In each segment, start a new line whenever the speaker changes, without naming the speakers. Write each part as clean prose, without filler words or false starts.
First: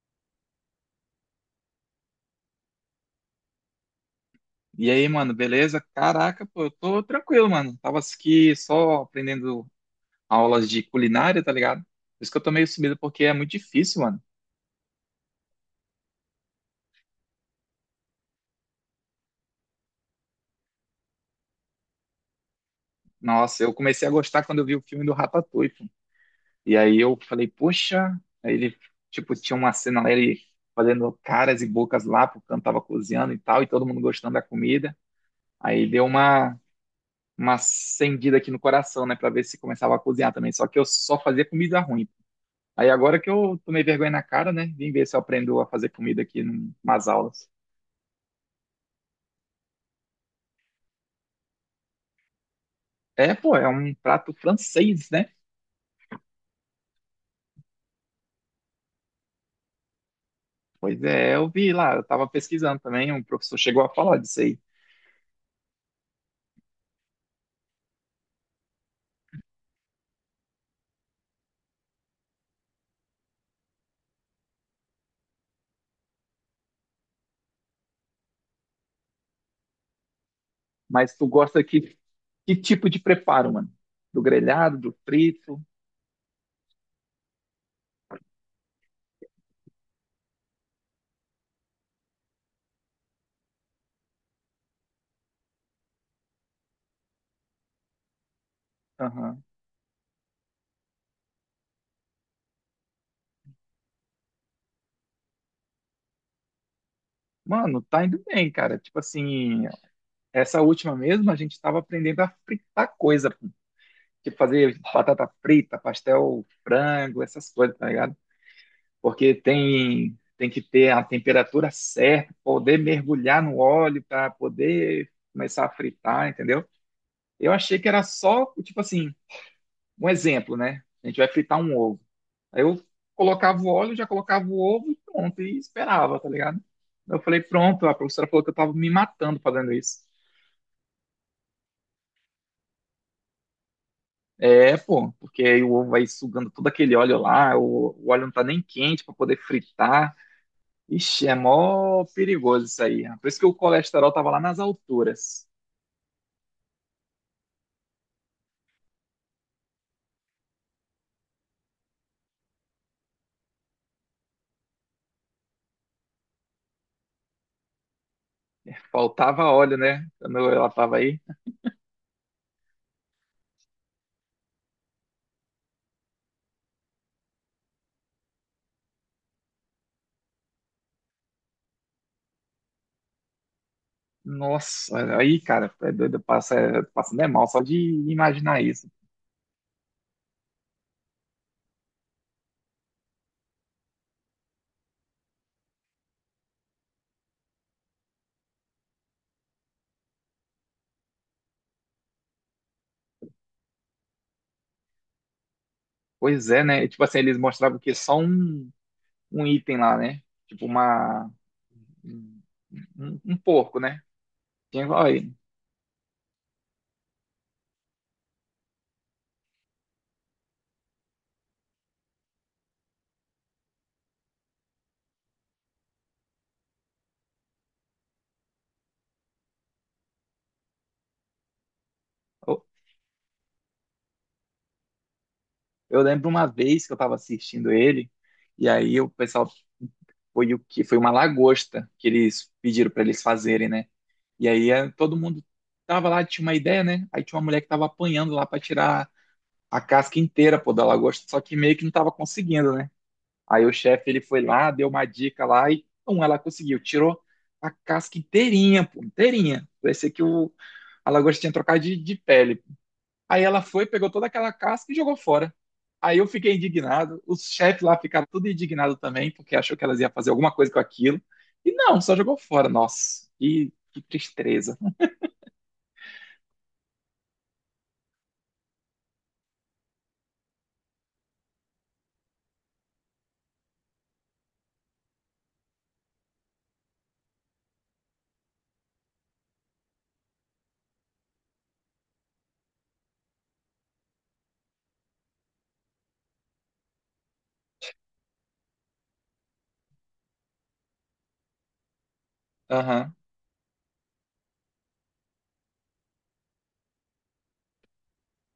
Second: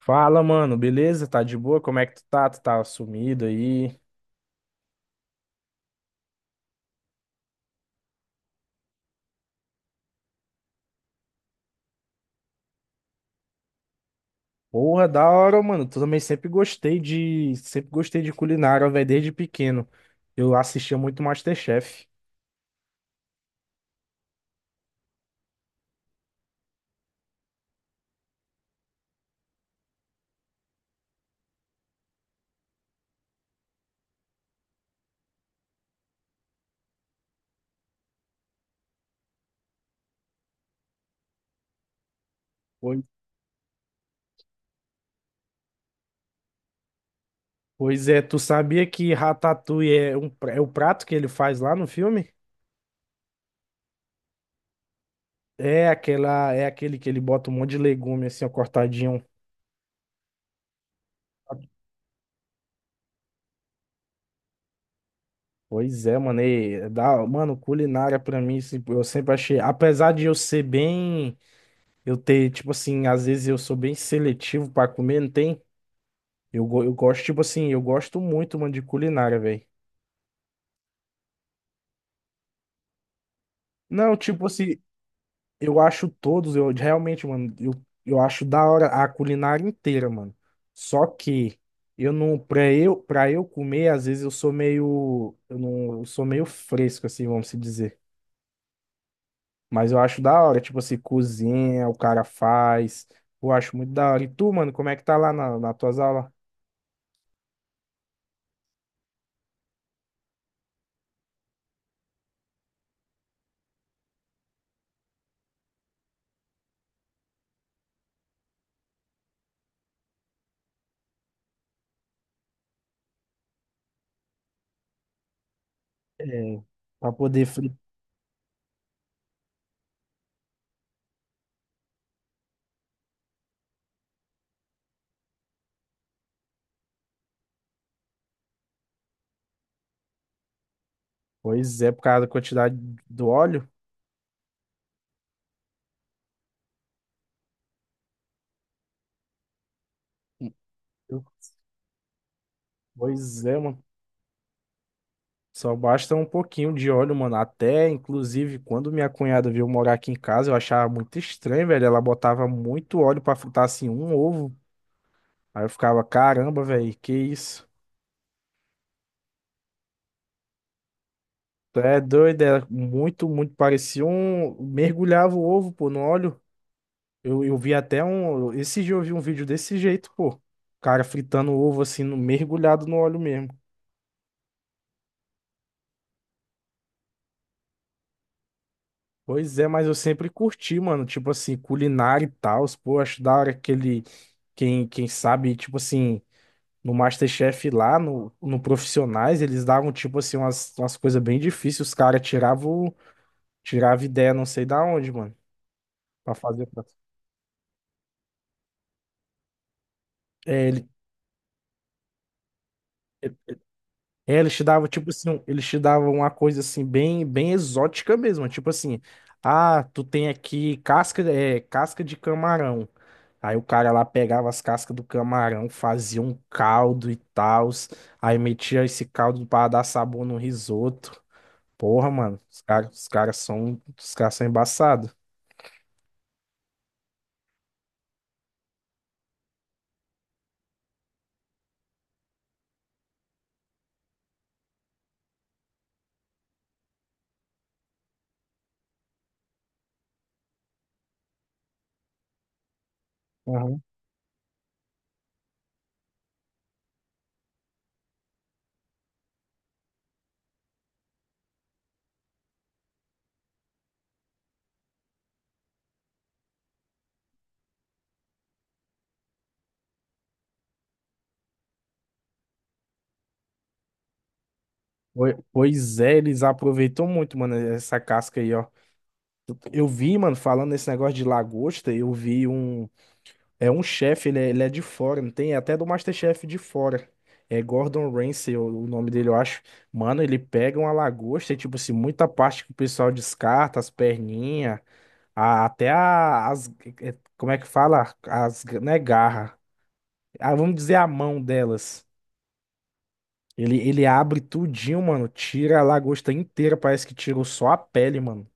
Fala, mano, beleza? Tá de boa? Como é que tu tá? Tu tá sumido aí?
E aí, mano, beleza? Caraca, pô, eu tô tranquilo, mano. Tava aqui só aprendendo aulas de culinária, tá ligado? Por isso que eu tô meio sumido, porque é muito difícil, mano.
Porra, da hora, mano. Tu também sempre gostei de culinária, velho, desde pequeno. Eu assistia muito MasterChef.
Nossa, eu comecei a gostar quando eu vi o filme do Ratatouille, pô. E aí eu falei, poxa, aí ele, tipo, tinha uma cena lá, ele fazendo caras e bocas lá, porque eu tava cozinhando e tal, e todo mundo gostando da comida. Aí deu uma acendida aqui no coração, né, pra ver se começava a cozinhar também. Só que eu só fazia comida ruim. Aí
Pois
agora que eu tomei vergonha na cara, né? Vim ver se eu aprendo a fazer comida aqui nas aulas.
Pois é, tu sabia que Ratatouille é o prato que ele faz lá no filme?
É, pô, é um prato francês, né?
É aquele que ele bota um monte de legume assim, ó, cortadinho.
Pois é, eu vi lá, eu tava pesquisando também, um professor chegou a falar disso aí.
Pois é, mano, e, é da, mano, culinária pra mim, assim, eu sempre achei, apesar de eu ser bem. Eu tenho, tipo assim, às vezes eu sou bem seletivo pra comer, não tem? Eu gosto, tipo assim, eu gosto muito, mano, de culinária, velho.
Mas tu gosta que tipo de preparo, mano?
Não,
Do
tipo
grelhado,
assim,
do frito?
eu acho todos, eu realmente, mano, eu acho da hora a culinária inteira, mano. Só que eu não, pra eu comer, às vezes eu sou meio, eu não, eu sou meio fresco, assim, vamos se dizer.
Aham.
Mas eu acho da hora, tipo assim, cozinha, o cara faz. Eu acho muito da hora. E tu, mano, como é que tá lá nas tuas aulas?
Mano, tá indo bem, cara. Tipo assim, essa última mesmo, a gente estava aprendendo a fritar coisa, tipo fazer batata frita, pastel, frango, essas coisas, tá ligado? Porque tem que ter a temperatura certa, poder mergulhar no óleo para poder começar a fritar,
É,
entendeu?
pra poder.
Eu achei que era só, tipo assim, um exemplo, né? A gente vai fritar um ovo. Aí eu colocava o óleo, já colocava o ovo e pronto, e esperava, tá ligado? Eu falei, pronto, a professora falou que eu tava me matando fazendo isso.
Pois é, por causa da quantidade do óleo.
É, pô, porque aí o ovo vai sugando todo aquele óleo lá, o óleo não tá nem quente pra poder fritar. Ixi, é mó perigoso isso aí. Por isso
Pois
que o
é, mano.
colesterol tava lá nas alturas.
Só basta um pouquinho de óleo, mano. Até, inclusive, quando minha cunhada veio morar aqui em casa, eu achava muito estranho, velho. Ela botava muito óleo pra fritar assim um ovo. Aí eu ficava, caramba, velho, que isso?
Faltava óleo, né? Quando ela tava aí.
Tu é doido, era muito, muito parecia um. Mergulhava o ovo, pô, no óleo. Eu vi até um. Esse dia eu vi um vídeo desse jeito, pô. O cara fritando o ovo assim, mergulhado no óleo mesmo.
Nossa, aí, cara, é doido, passa né, mal só de imaginar isso.
Pois é, mas eu sempre curti, mano, tipo assim, culinária e tal, pô, acho da hora aquele, quem sabe, tipo assim, no MasterChef lá, no Profissionais, eles davam, tipo assim, umas coisas bem difíceis, tiravam ideia não sei da onde, mano, pra
Pois é,
fazer.
né? Tipo assim, eles mostravam que só um item lá, né? Tipo
É, ele.
uma um, um um porco, né?
É, eles te davam,
Tinha,
tipo
olha
assim,
aí.
um, eles te davam uma coisa assim, bem exótica mesmo. Tipo assim, ah, tu tem aqui casca, é, casca de camarão. Aí o cara lá pegava as cascas do camarão, fazia um caldo e tal. Aí metia esse caldo pra dar sabor no risoto. Porra, mano, os caras são embaçados.
Eu lembro uma vez que eu estava assistindo ele, e aí o pessoal foi o que foi uma lagosta que eles pediram para eles fazerem, né? E aí todo mundo tava lá, tinha uma ideia, né? Aí tinha uma mulher que tava apanhando lá para tirar a casca inteira, pô, da lagosta, só que meio que não tava conseguindo, né? Aí o
Aham.
chefe ele foi lá, deu uma dica lá e pum, ela conseguiu, tirou a casca inteirinha, pô, inteirinha. Parecia que o a lagosta tinha trocado de pele. Aí ela foi, pegou toda aquela casca e jogou fora. Aí eu fiquei indignado, os chefes lá ficaram tudo indignado também, porque achou que elas iam fazer alguma coisa com aquilo. E não, só jogou fora. Nossa, que tristeza.
Pois é, eles aproveitam muito, mano, essa casca aí, ó. Eu vi, mano, falando nesse negócio de lagosta, eu vi um. É um chefe, ele é de fora, não tem? É até do MasterChef de fora. É Gordon Ramsay, o nome dele, eu acho. Mano, ele pega uma lagosta e, tipo assim, muita parte que o pessoal descarta, as perninhas, as. É, Como é que fala? As, né, garra. Ah, vamos dizer a mão delas.
Aham.
Ele abre tudinho, mano. Tira a lagosta inteira, parece que tirou só a pele, mano.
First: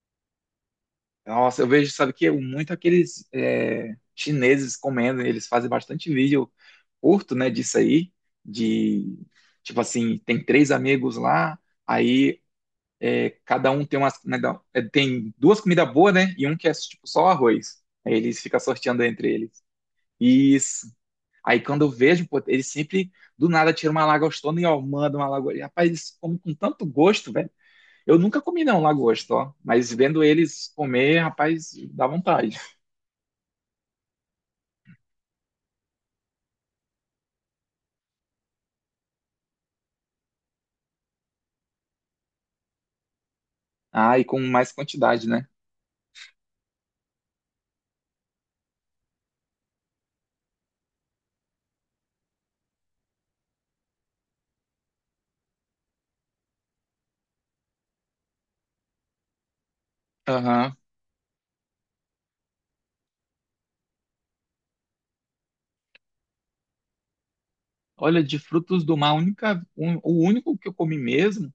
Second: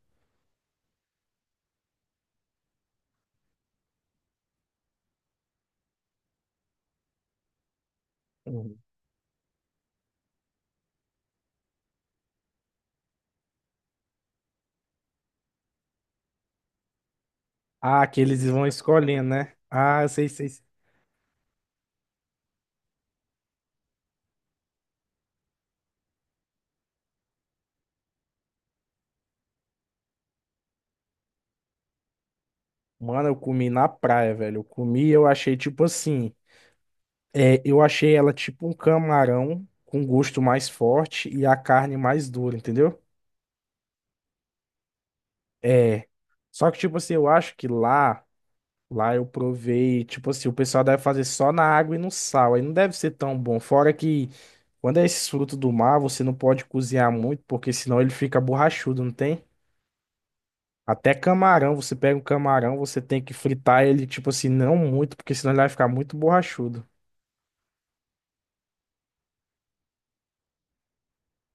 Nossa, eu vejo, sabe que muito aqueles é, chineses comendo, eles fazem bastante vídeo curto, né, disso aí,
Uhum.
de tipo assim, tem três amigos lá, aí é, cada um tem umas, né, tem duas comidas boas, né? E um que é tipo só arroz.
Ah,
Aí
que
eles
eles
ficam
vão
sorteando
escolhendo,
entre
né?
eles.
Ah, eu sei, sei, sei.
Isso. Aí quando eu vejo, pô, eles sempre do nada tiram uma lagostona e ó, manda uma lagosta. E, rapaz, eles comem com tanto gosto, velho. Eu nunca comi não lagosta, ó, mas vendo eles comer, rapaz, dá vontade.
Mano, eu comi na praia, velho. Eu comi e eu achei tipo assim. É, eu achei ela tipo um camarão com gosto mais forte e a carne mais dura, entendeu?
Ah, e com mais quantidade, né?
É. Só que, tipo assim, eu acho que lá, lá eu provei, tipo assim, o pessoal deve fazer só na água e no sal. Aí não deve ser tão bom. Fora que quando é esses frutos do mar, você não pode cozinhar muito, porque senão ele fica borrachudo, não tem?
Aham.
Até camarão, você pega um camarão, você tem que fritar ele, tipo assim, não muito, porque senão ele vai ficar muito borrachudo.
Olha, de frutos do mar, a única, o único que eu comi mesmo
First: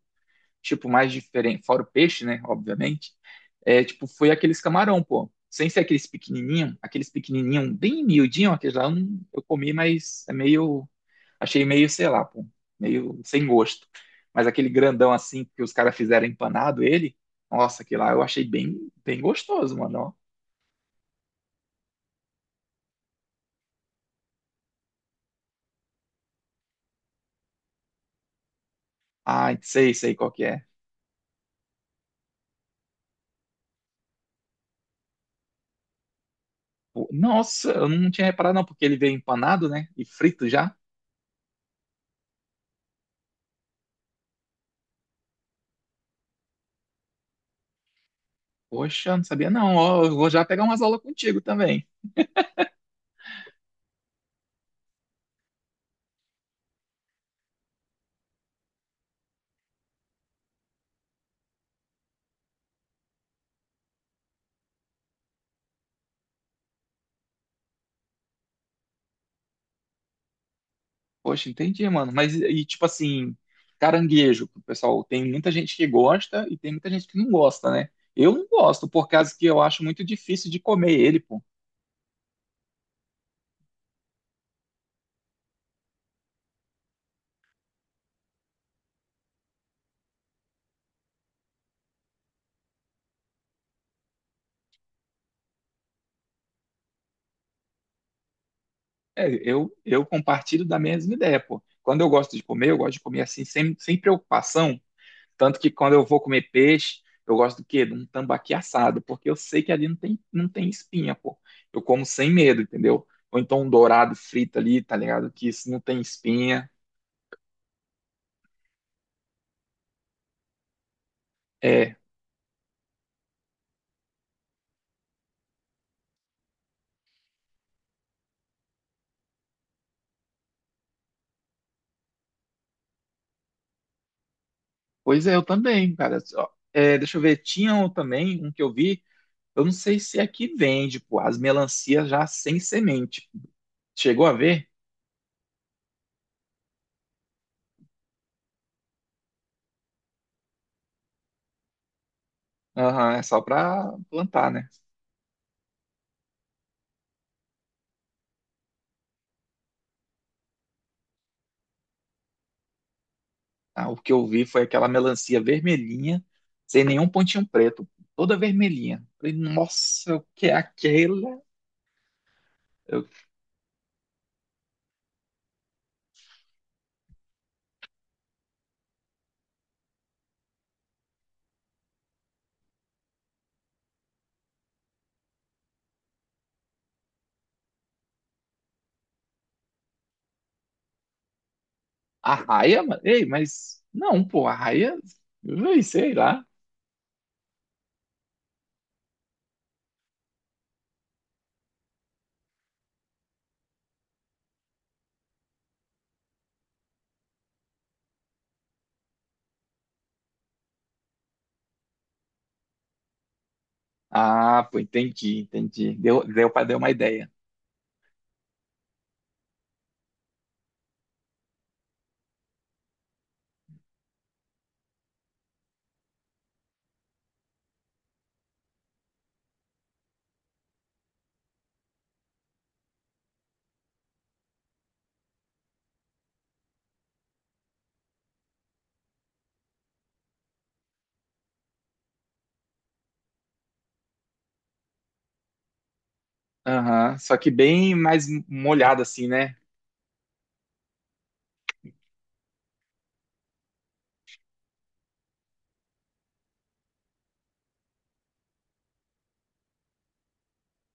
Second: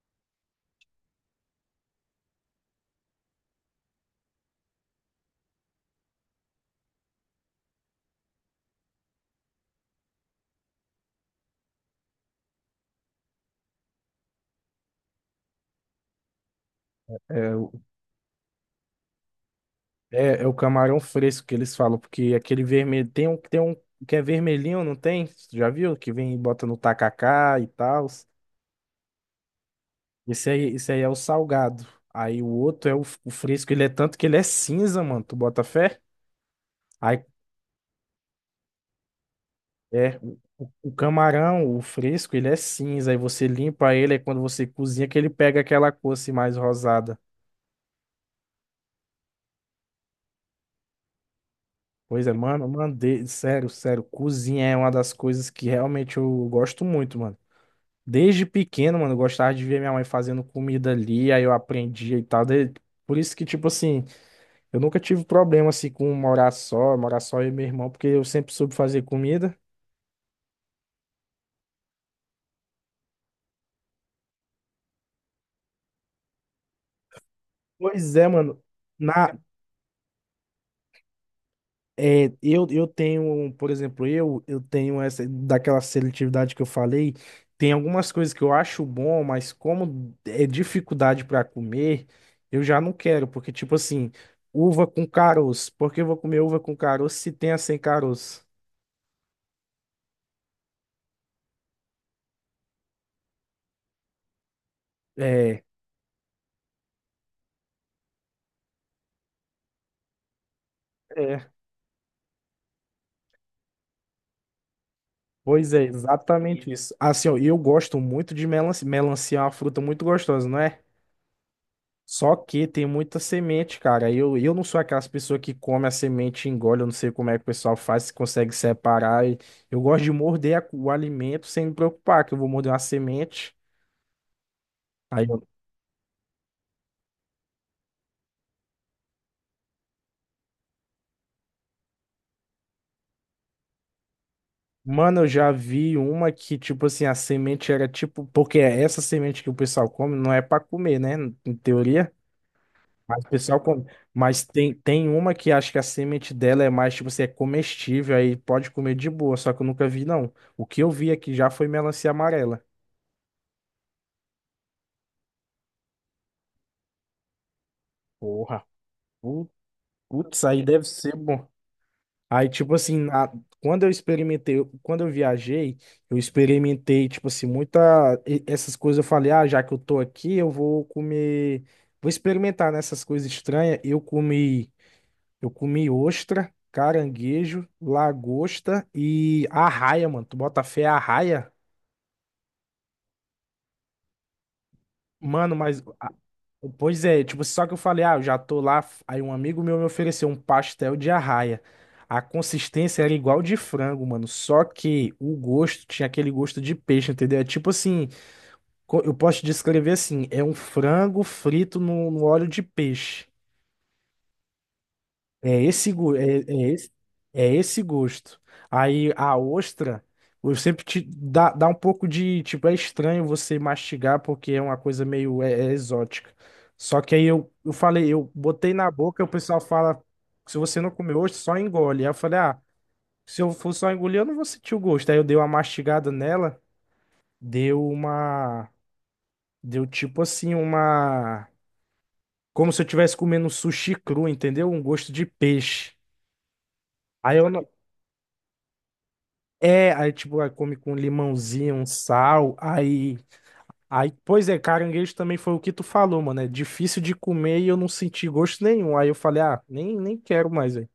tipo, mais diferente, fora o peixe, né, obviamente, é, tipo, foi aqueles camarão, pô. Sem ser aqueles pequenininho bem miudinho, aqueles lá eu eu comi, mas é meio, achei meio, sei lá, pô, meio sem gosto. Mas aquele grandão assim que os caras fizeram empanado ele,
É.
nossa, aquele lá eu achei bem, bem gostoso, mano. Ó.
É, é o camarão fresco que eles falam, porque aquele vermelho tem um que é vermelhinho, não tem? Tu já viu? Que vem e bota no tacacá e tal.
Ah, sei, sei qual que é.
Esse aí é o salgado. Aí o outro é o fresco, ele é tanto que ele é cinza, mano. Tu bota fé?
Pô,
Aí
nossa, eu não tinha reparado não, porque ele veio empanado, né, e
é
frito já.
o camarão, o fresco, ele é cinza. Aí você limpa ele, aí quando você cozinha que ele pega aquela cor assim mais rosada.
Poxa, não sabia não, ó, eu vou já pegar umas aulas contigo também.
Pois é, mano, mandei, sério, cozinha é uma das coisas que realmente eu gosto muito, mano. Desde pequeno, mano, eu gostava de ver minha mãe fazendo comida ali, aí eu aprendia e tal. Por isso que, tipo assim, eu nunca tive problema, assim, com morar só eu e meu irmão, porque eu sempre soube fazer comida.
Poxa, entendi, mano. Mas e tipo assim, caranguejo, pessoal, tem muita gente que gosta e tem muita gente que não gosta, né?
Pois é,
Eu não
mano.
gosto, por
Na,
causa que eu acho muito difícil de comer ele, pô.
é, eu tenho, por exemplo, eu tenho essa, daquela seletividade que eu falei, tem algumas coisas que eu acho bom, mas como é dificuldade para comer, eu já não quero, porque, tipo assim, uva com caroço, por que eu vou comer uva com caroço se tem a sem caroço?
É, eu compartilho da mesma ideia, pô. Quando eu gosto de comer, eu gosto de comer assim, sem preocupação. Tanto
É,
que quando eu vou comer peixe, eu gosto do quê? De um tambaqui assado, porque eu sei que ali não tem espinha, pô.
é.
Eu como sem medo, entendeu? Ou então um dourado frito ali, tá ligado? Que isso
Pois
não
é,
tem
exatamente
espinha.
isso. Assim, ó, eu gosto muito de melancia. Melancia é uma fruta muito gostosa, não é?
É,
Só que tem muita semente, cara. Eu não sou aquelas pessoas que come a semente e engole. Eu não sei como é que o pessoal faz, se consegue separar. E eu gosto de morder o alimento sem me preocupar, que eu vou morder uma semente. Aí
pois é, eu
eu...
também, cara. Ó, é, deixa eu ver, tinha um também, um que eu vi, eu não sei se aqui vende, pô, as melancias já sem semente. Chegou a ver?
Mano, eu já vi uma que, tipo assim, a semente era tipo. Porque é essa semente que o pessoal come não é pra comer, né? Em teoria.
Aham,
Mas
é
o
só
pessoal come.
pra
Mas
plantar, né?
tem, tem uma que acho que a semente dela é mais, tipo assim, é comestível, aí pode comer de boa, só que eu nunca vi, não. O que eu vi aqui já foi melancia amarela.
Ah, o que eu vi foi aquela melancia vermelhinha, sem nenhum pontinho preto, toda
Porra,
vermelhinha. Falei,
pu-
nossa, o
putz,
que é
aí deve ser
aquela?
bom. Aí, tipo assim,
Eu,
quando eu experimentei, quando eu viajei, eu experimentei, tipo assim, muita, essas coisas, eu falei, ah, já que eu tô aqui, eu vou comer, vou experimentar nessas coisas estranhas. Eu comi ostra, caranguejo, lagosta e arraia, mano. Tu bota fé arraia?
arraia? Ei, mas não, pô, arraia?
Mano, mas.
Ei, sei lá.
Pois é, tipo, só que eu falei, ah, eu já tô lá. Aí um amigo meu me ofereceu um pastel de arraia. A consistência era igual de frango, mano. Só que o gosto tinha aquele gosto de peixe, entendeu? É tipo assim, eu posso te descrever assim: é um frango frito no óleo de peixe.
Ah, pô, entendi,
É esse,
entendi.
gu- é,
Deu para
é
dar uma
esse,
ideia.
é esse gosto. Aí a ostra, eu sempre dá um pouco de, tipo, é estranho você mastigar porque é uma coisa meio é exótica. Só que aí eu falei, eu botei na boca, o pessoal fala, se você não comer ostra, só engole. Aí eu falei, ah, se eu for só engolir, eu não vou sentir o gosto. Aí eu dei uma mastigada nela, deu uma, deu tipo assim uma, como se eu estivesse comendo um sushi cru, entendeu? Um gosto de peixe.
Aham, só
Aí eu,
que bem mais molhado assim, né?
É, aí tipo, aí come com limãozinho, um sal, aí, pois é, caranguejo também foi o que tu falou, mano, é difícil de comer e eu não senti gosto nenhum, aí eu falei, ah, nem quero mais, velho.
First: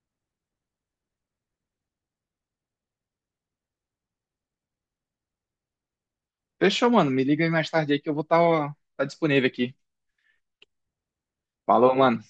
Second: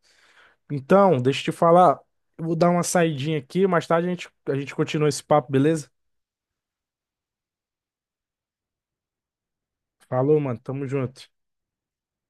Então, deixa eu te falar, eu vou dar uma saidinha aqui, mais tarde a gente continua esse papo, beleza?
Fechou, mano. Me liga aí mais tarde aí que eu vou estar tá disponível aqui.
Falou, mano, tamo junto.
Falou, mano.